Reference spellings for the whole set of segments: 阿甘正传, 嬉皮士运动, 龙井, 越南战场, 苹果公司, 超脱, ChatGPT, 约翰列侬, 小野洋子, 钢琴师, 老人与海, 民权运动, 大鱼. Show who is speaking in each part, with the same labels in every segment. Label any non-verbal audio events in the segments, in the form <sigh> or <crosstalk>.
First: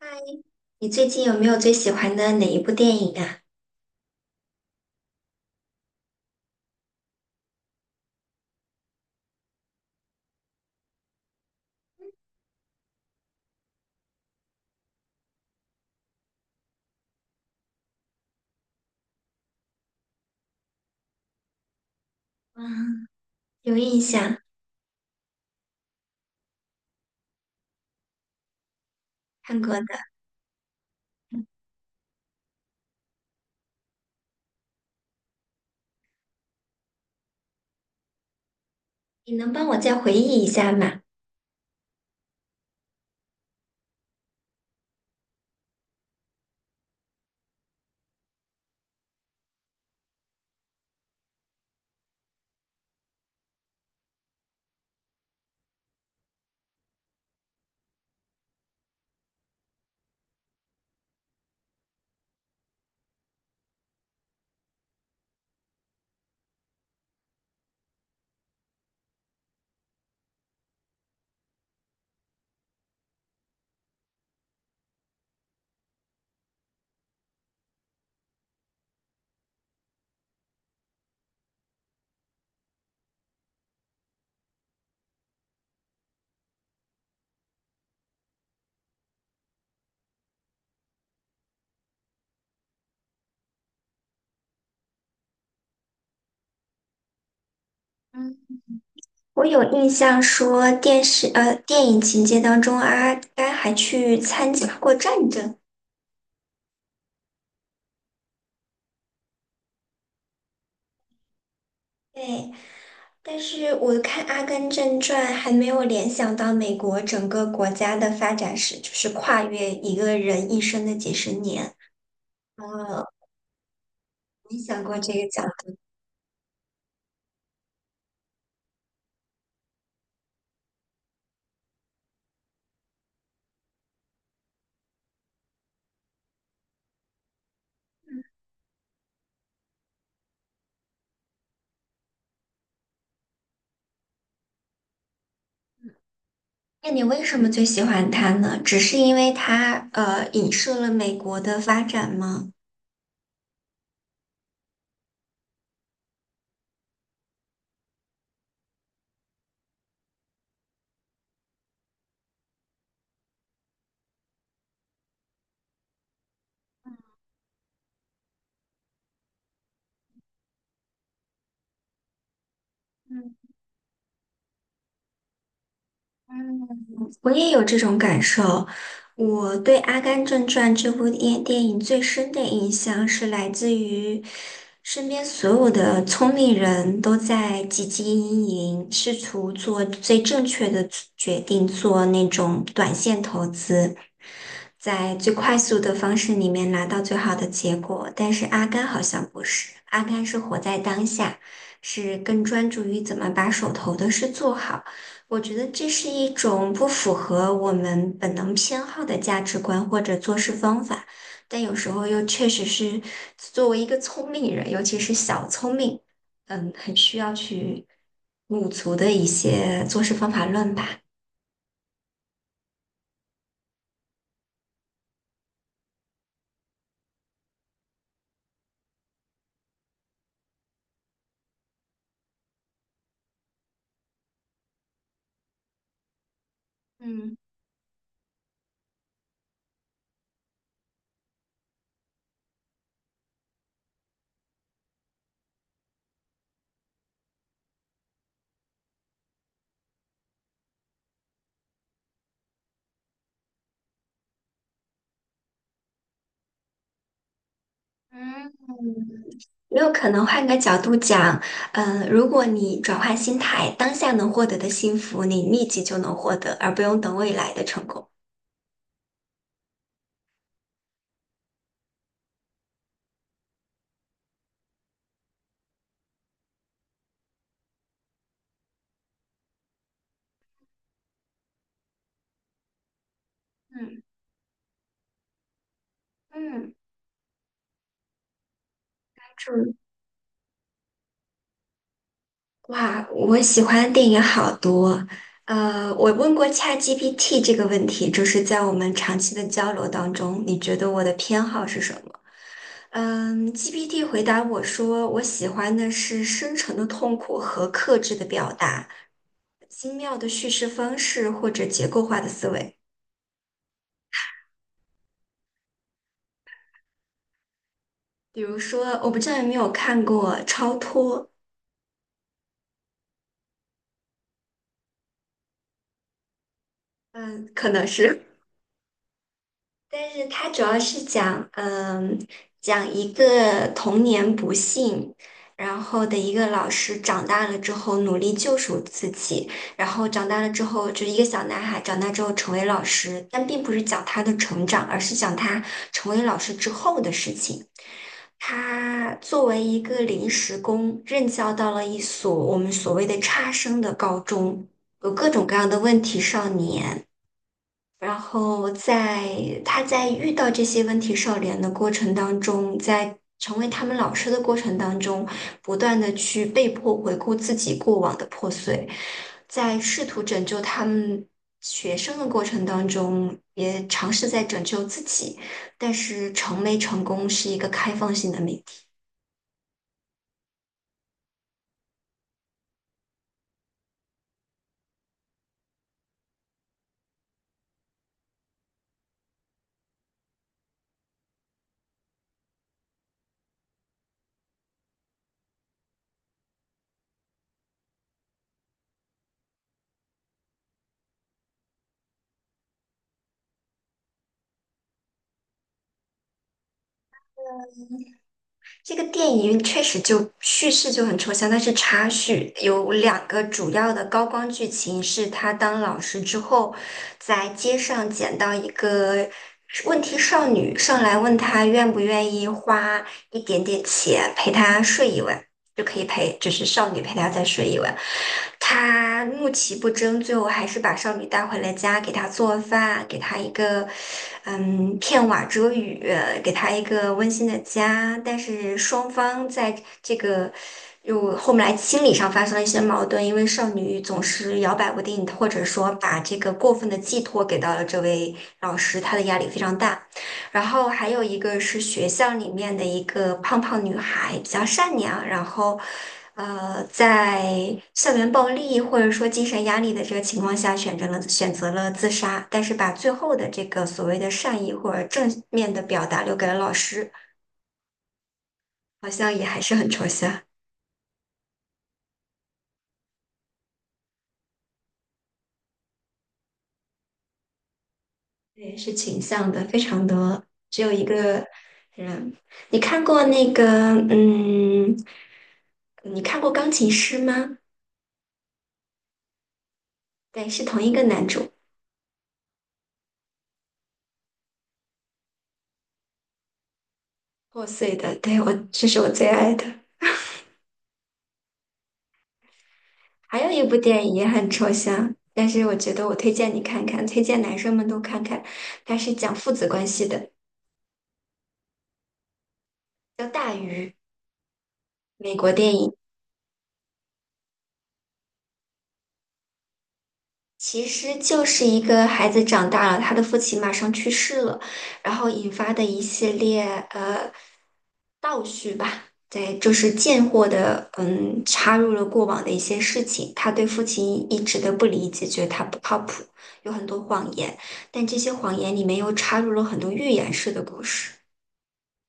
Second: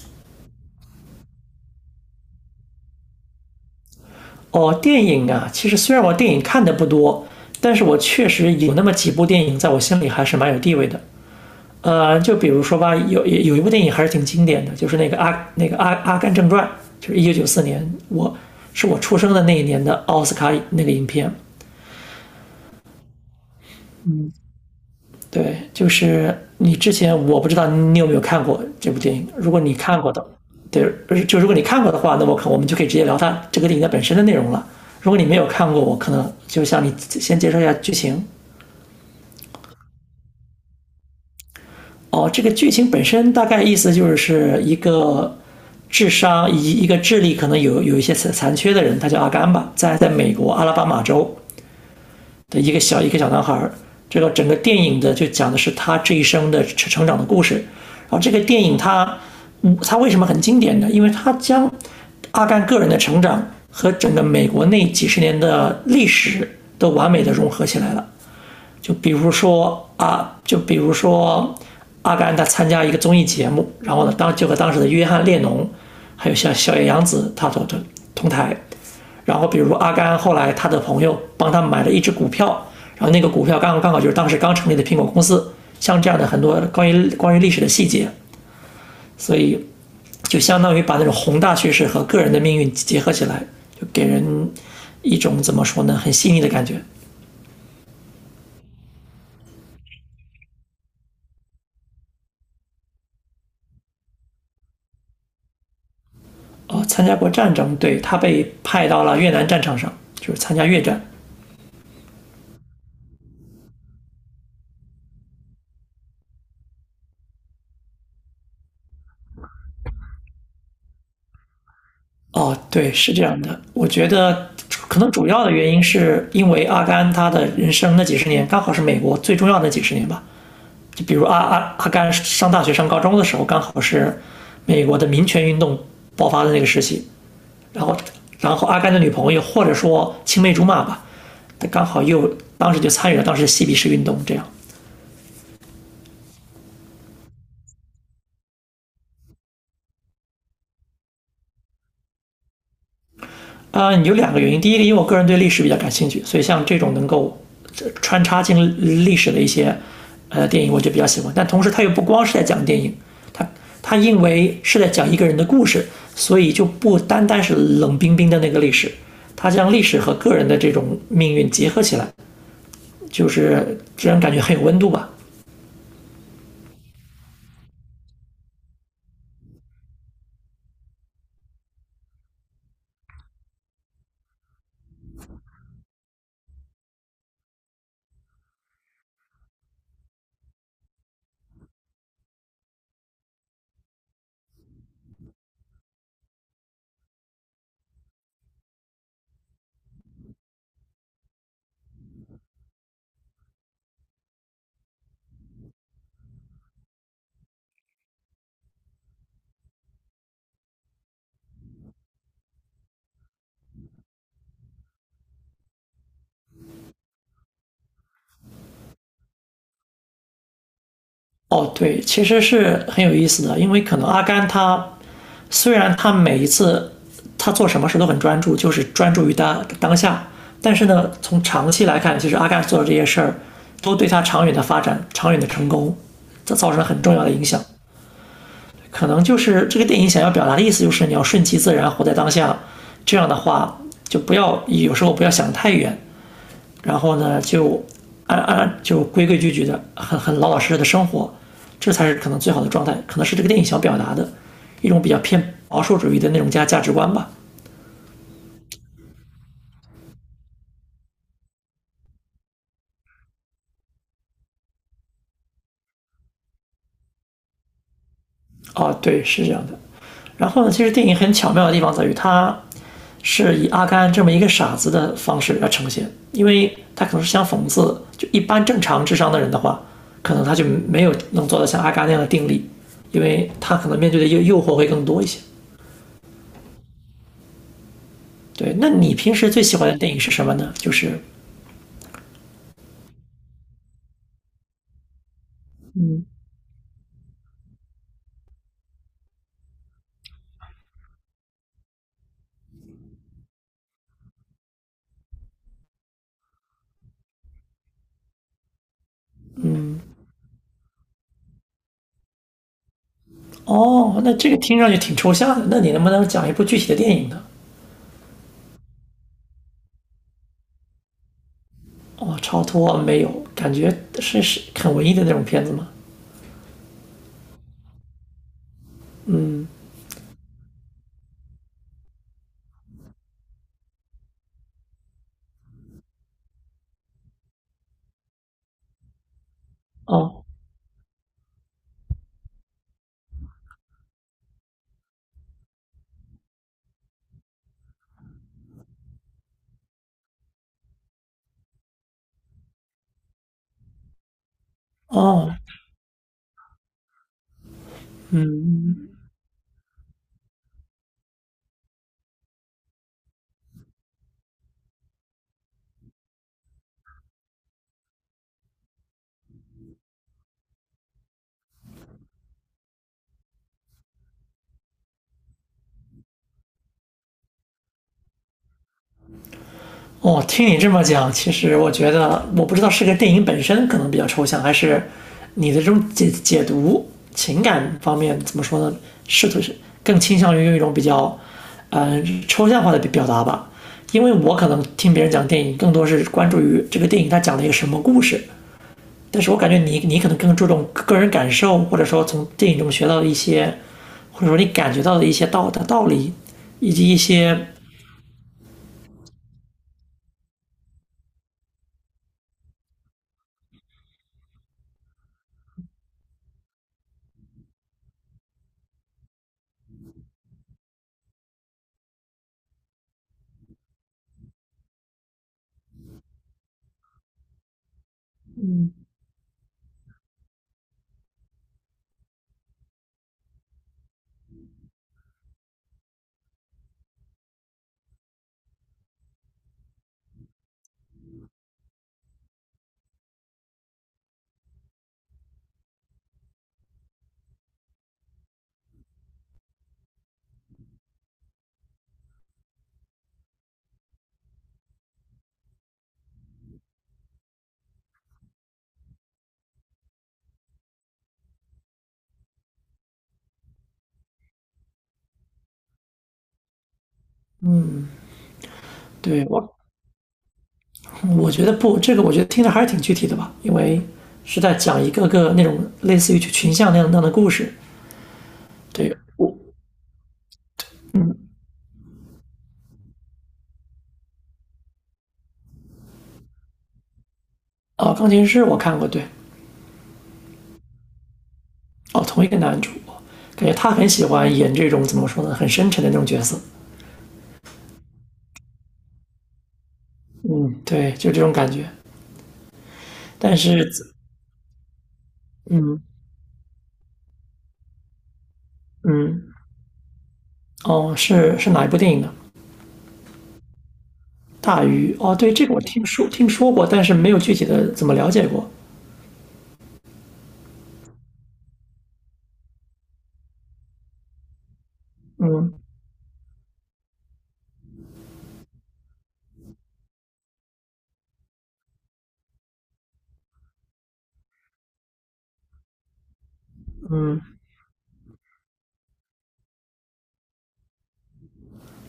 Speaker 1: 嗨，你最近有没有最喜欢的哪一部电影啊？
Speaker 2: 哦，电影啊，其实虽然我电影看的不多，但是我确实有那么几部电影在我心里还是蛮有地位的。就比如说吧，有一部电影还是挺经典的，就是那个阿甘正传，就是1994年，我出生的那一年的奥斯卡那个影片。
Speaker 1: 嗯，有印象，
Speaker 2: 对，就是你之前我不知道你有没有看过这部电影，如果
Speaker 1: 看过
Speaker 2: 你
Speaker 1: 的。
Speaker 2: 看过的，对，就如果你看过的话，那我们就可以直接聊它这个电影的本身的内容了。如果你没有看过，我可能就向你先介绍一下剧情。
Speaker 1: 你能帮我再回忆一下吗？
Speaker 2: 哦，这个剧情本身大概意思就是一个智商以一个智力可能有一些残缺的人，他叫阿甘吧，在美国阿拉巴马州的一个小男孩，这个整个电影的就讲的是他这一生的成长的故事。然后这个电影它它为什么很经典呢？因为它将阿甘个人的成长和整个美国那几十年的历史都完美的融合起来了。就比如说啊，就比如说阿甘他参加一个综艺节目，然后呢，就和当时的约翰列侬，还有像小野洋子他都同台，然后比如阿甘后来他的朋友帮他买了一只股票，然后那个股票刚好就是当时刚成立的苹果公司，像这样的很多关于历史的细节，所以就相当于把那种宏大叙事和个人的命运结合起来，就给人一种怎么说呢，很细腻的感觉。
Speaker 1: 嗯，我有印象说电影情节当中，阿甘还去参加过战争。
Speaker 2: 哦、参加过战争，对他被派到了越南战场上，就是参加越战。
Speaker 1: 对，但是我看《阿甘正传》还没有联想到美国整个国家的发展史，就是跨越一个人一生的几十年。
Speaker 2: 哦，对，
Speaker 1: 呃，
Speaker 2: 是这样的。我觉得
Speaker 1: 你想过
Speaker 2: 可能
Speaker 1: 这
Speaker 2: 主
Speaker 1: 个角？
Speaker 2: 要的原因是因为阿甘他的人生那几十年刚好是美国最重要的几十年吧。就比如阿甘上大学上高中的时候，刚好是美国的民权运动爆发的那个时期。然后，然后阿甘的女朋友或者说青梅竹马吧，他刚好又当时就参与了当时的嬉皮士运动，这样。
Speaker 1: 那你为什么最喜欢他呢？只是因为他影射了美国的发展吗？
Speaker 2: 啊、有两个原因。第一个，因为我个人对历史比较感兴趣，所以像这种能够穿插进历史的一些电影，我就比较喜欢。但同时，它又不光是在讲电影，它它因为是在讲一个人的故事，所以就不单单是冷冰冰的那个历史，它将历史和个人的这种命运结合起来，就是让人感觉很有温度吧。
Speaker 1: 嗯，我也有这种感受。我对《阿甘正传》这部电影最深的印象是来自于身边所有的聪明人都在汲汲营营，试图做最正确的决定，做那种短线投资，在最快速的方式里面拿到最好的结果。但是阿甘好像不是，阿甘是活在当下，是更专注于怎么把手头的事做好。我觉得这是一种不符合我们本能偏好的价值观或者做事方法，但有时候又确实是作为一个聪明人，尤其是小聪明，嗯，很需要去补足的一些做事方法论吧。
Speaker 2: 哦，对，其实是很有意思的，因为可能阿甘他虽然他每一次他做什么事都很专注，就是专注于他当下，但是呢，从长期来看，其实阿甘做的这些事儿都对他长远的发展、长远的成功，这造成了很重要的
Speaker 1: 嗯。
Speaker 2: 影响。可能就是这个电影想要表达的意思，就是你要顺其自然，活在当下。这样的话，就不要有时候不要想太远，然后呢就安安就规规矩矩的，很老老实实的生活，这才是可能最好的状态，可能是这个电影想表达的一种比较偏保守主义的那种价值观吧。
Speaker 1: 嗯，没有可能换个角度讲，嗯，如果你转换心态，当下能获得的幸福，你立即就能获得，而不用等未来的成功。
Speaker 2: 哦，对，是这样的。然后呢，其实电影很巧妙的地方在于，它是以阿甘这么一个傻子的方式来呈现，因为他可能是想讽刺，就一般正常智商的人的话，可能他就没有能做到像阿甘那样的定力，因为他可能
Speaker 1: 嗯
Speaker 2: 面对的诱惑会更多一些。
Speaker 1: 嗯，
Speaker 2: 对，那你
Speaker 1: 关
Speaker 2: 平时最
Speaker 1: 注
Speaker 2: 喜欢的电影是什么呢？就是
Speaker 1: 哇，我喜欢的电影好多。我问过 ChatGPT 这个问题，就是在我们长期的交流当中，你觉得我的偏好是什么？嗯，GPT 回答我说，我喜欢的是深沉的痛苦和克制的表达，精妙的叙事方式或者结构化的思维。
Speaker 2: 哦，那这个听上去挺抽象的，那你能不能讲一部具体的电影呢？
Speaker 1: 比如说，我不知道有没有看过《超脱》，
Speaker 2: 哦，超脱没有，感觉是很文艺的那种片子吗？
Speaker 1: 嗯，可能是。但是它主要是讲，讲一个童年不幸，然后的一个老师长大了之后努力救赎自己，然后长大
Speaker 2: 哦
Speaker 1: 了之后就是一个小男孩长大之后成为老师，但并不是讲他的成长，而是讲他成为老师之后的事情。他作为一个临时工，任教到了一所我们所谓的差生的高中，有各种各
Speaker 2: 哦，
Speaker 1: 样的问题少年。然后
Speaker 2: 嗯。
Speaker 1: 在他在遇到这些问题少年的过程当中，在成为他们老师的过程当中，不断的去被迫回顾自己过往的破碎，在试图拯救他们学生的过程当中，也尝试在拯救自己，但是成没成功是一个开放性的命题。
Speaker 2: 哦，听你这么讲，其实我觉得，我不知道是个电影本身可能比较抽象，还是你的这种解读情感方面怎么说呢？试图是更倾向于用一种比较，抽象化的表达吧。因为我可能听别人讲电影，更多是关注于这个电影它讲了一个什么故事，但是我感觉你可能更注重个人感受，或者说从电影中学到的一些，或者说你感觉到的一些道理，以及一些
Speaker 1: 这个电影确实就叙事就很抽象，但是插叙有两个主要的高光剧情是他当老师之后，在街上捡到一个问题少女，上来问他愿不愿意花一点点钱陪她睡一晚，就可以陪，就是少女陪她再睡一晚。他怒其不争，最后还是把少女带回了家，给她做饭，给她一个片瓦遮雨，给她一个温馨的家。但是双方在这个又后面来心理上发生了一些矛盾，因为少女总是摇摆不定，或者说把这个过分的寄托给到了这位老师，她的压力非常大。然后还有一个是学校里面的一个胖胖女孩，比较善良，然后，在校园暴力或者说精神压力的这个情况下，选择了自杀，但是把最后的这个所谓的善意或者正面的表达留给了老师，好像也
Speaker 2: 对
Speaker 1: 还
Speaker 2: 我。
Speaker 1: 是很抽象，
Speaker 2: 我觉得不，这个我觉得听着还是挺具体的吧，因为是在讲一个个那种类似于群像那样的故事。
Speaker 1: 对，是
Speaker 2: 对
Speaker 1: 倾向
Speaker 2: 我，
Speaker 1: 的，非常的只有一
Speaker 2: 嗯，
Speaker 1: 个人。你看过那个，嗯，你看过钢琴师吗？
Speaker 2: 哦，钢琴师我看过，对，
Speaker 1: 对，是同一个男主。
Speaker 2: 哦，同一个男主，感觉他很喜欢演这种怎么说呢，很深沉的那种角色。
Speaker 1: 破碎的，对，我，这是我最爱的。
Speaker 2: 嗯，对，就这种感觉。
Speaker 1: 还有
Speaker 2: 但
Speaker 1: 一部
Speaker 2: 是，
Speaker 1: 电影也很抽象，但是我觉
Speaker 2: 嗯
Speaker 1: 得我推荐你看看，推荐男生们都看看。它是讲父
Speaker 2: 嗯，
Speaker 1: 子关系的，
Speaker 2: 哦，是哪一部电影呢？
Speaker 1: 叫《大鱼》，
Speaker 2: 大鱼
Speaker 1: 美
Speaker 2: 哦，
Speaker 1: 国
Speaker 2: 对，这
Speaker 1: 电
Speaker 2: 个我
Speaker 1: 影。
Speaker 2: 听说过，但是没有具体的怎么了解过。
Speaker 1: 其实就是一个孩子长大了，他的父亲马上去世了，然后引发
Speaker 2: 嗯
Speaker 1: 的一系列呃倒叙吧，对，就是贱货的插入了过往的一些事情，他对父亲一直的不理解，觉得他不靠谱，有很多谎
Speaker 2: 嗯
Speaker 1: 言，但这些谎言里面又插入了很多寓言式的故事，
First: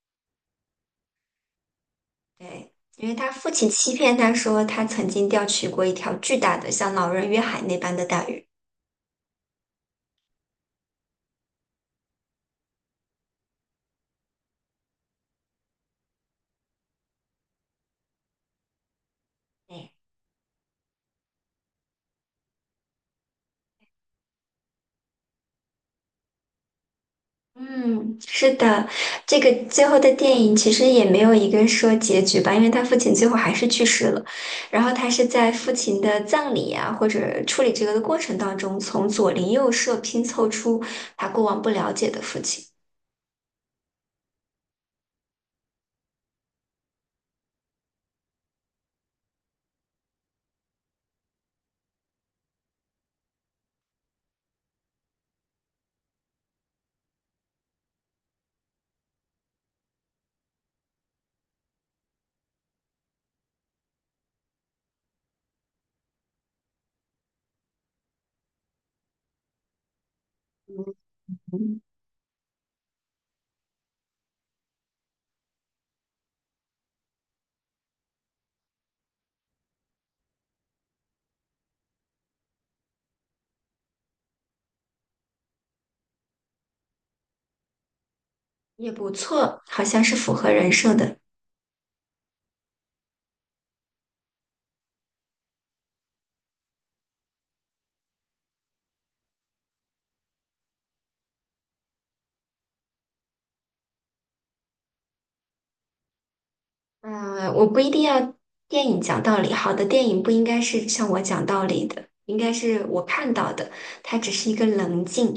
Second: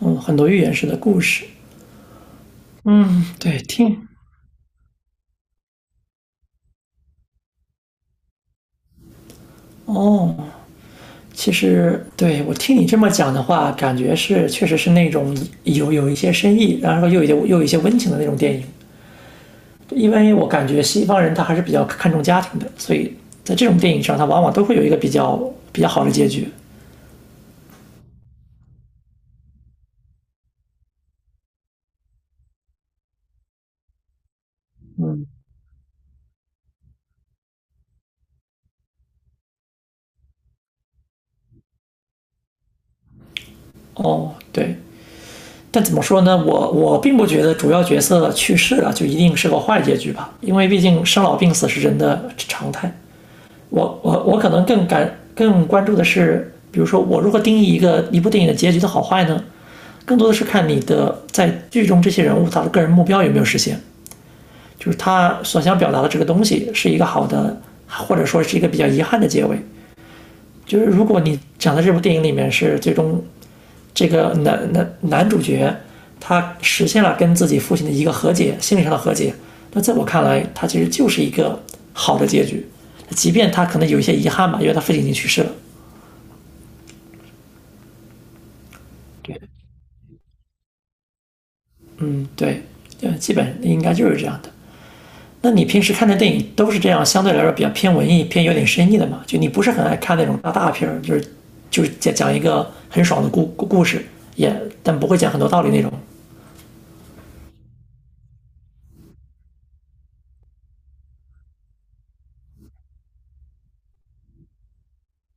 Speaker 2: 嗯，很多寓言式的故事。
Speaker 1: 对。因为
Speaker 2: 嗯，
Speaker 1: 他父
Speaker 2: 对，
Speaker 1: 亲欺
Speaker 2: 听
Speaker 1: 骗他说，他曾经钓取过一条巨大的，像老人与海那般的大鱼。
Speaker 2: 哦，其实对我听你这么讲的话，感觉是确实是那种有一些深意，然后又有一些温情的那种电影。
Speaker 1: 对
Speaker 2: 因为我感觉西方人他还是比较看重家庭的，所以在这种电影上，他往往都会有一个比较好的结局。
Speaker 1: 嗯，是的，这个最后的电影其实也没有一个说结局吧，因为他父亲最后还是去世了。然后他是在父亲的葬礼啊，或者处理这个的过程当中，从左邻右舍拼凑出他过往不了解的父亲，
Speaker 2: 哦，对，但怎么说呢？我并不觉得主要角色去世了就一定是个坏结局吧，因为毕竟生老病死是人的常态。我可能更关注的是，比如说我如何定义一部电影的结局的好坏呢？更多的是看你的在剧中这些人物他的个人目标有没有实现，就是他所想表达的这个东西是一个好的，或者说是一个比较遗憾的结尾。就是如果你讲
Speaker 1: 嗯，
Speaker 2: 的这部电影里面是最终这个男主角他实现了跟自己父亲的一个和解，心理上的和解，那在我看来，他其实就是一个好的结局，即便他可能有一些遗憾吧，因为他父亲已经去世了。
Speaker 1: 也不
Speaker 2: 对，
Speaker 1: 错，好像是符合人设的。
Speaker 2: 嗯，对，基本应该就是这样的。那你平时看的电影都是这样，相对来说比较偏文艺、偏有点深意的嘛？就你不是很爱看那种大片儿，就是就是讲一个很爽的故事，也但不会讲很多道理那种。
Speaker 1: 嗯，我不一定要电影讲道理，好的电影不应该是向我讲道理的，应该是我看到的，它只是一个棱镜。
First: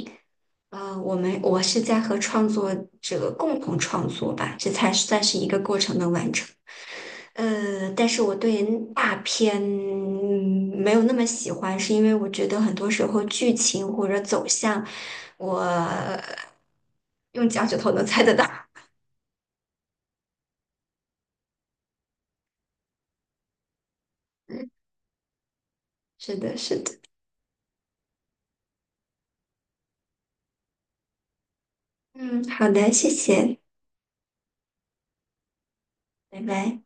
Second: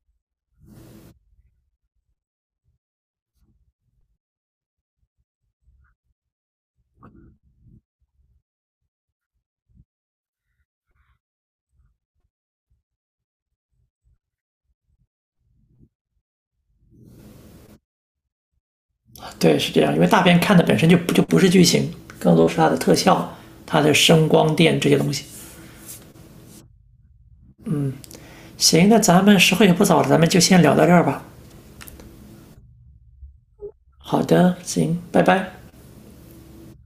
Speaker 1: 呃，我们我是在和创作者共同创作吧，这才算是一个过程的完成。但是我对大片没有那么喜欢，是因为我觉得很多时候剧情或者走向，我用脚趾头能猜得到。
Speaker 2: 对，是这样，因为大片看的本身就不是剧情，更多是它的特效、它的声光
Speaker 1: <laughs>
Speaker 2: 电这些东西。
Speaker 1: 是的，是的。
Speaker 2: 行，那咱们时候也不早了，咱们就先聊到这儿吧。
Speaker 1: 嗯，好的，谢谢，
Speaker 2: 好的，行，拜拜。
Speaker 1: 拜拜。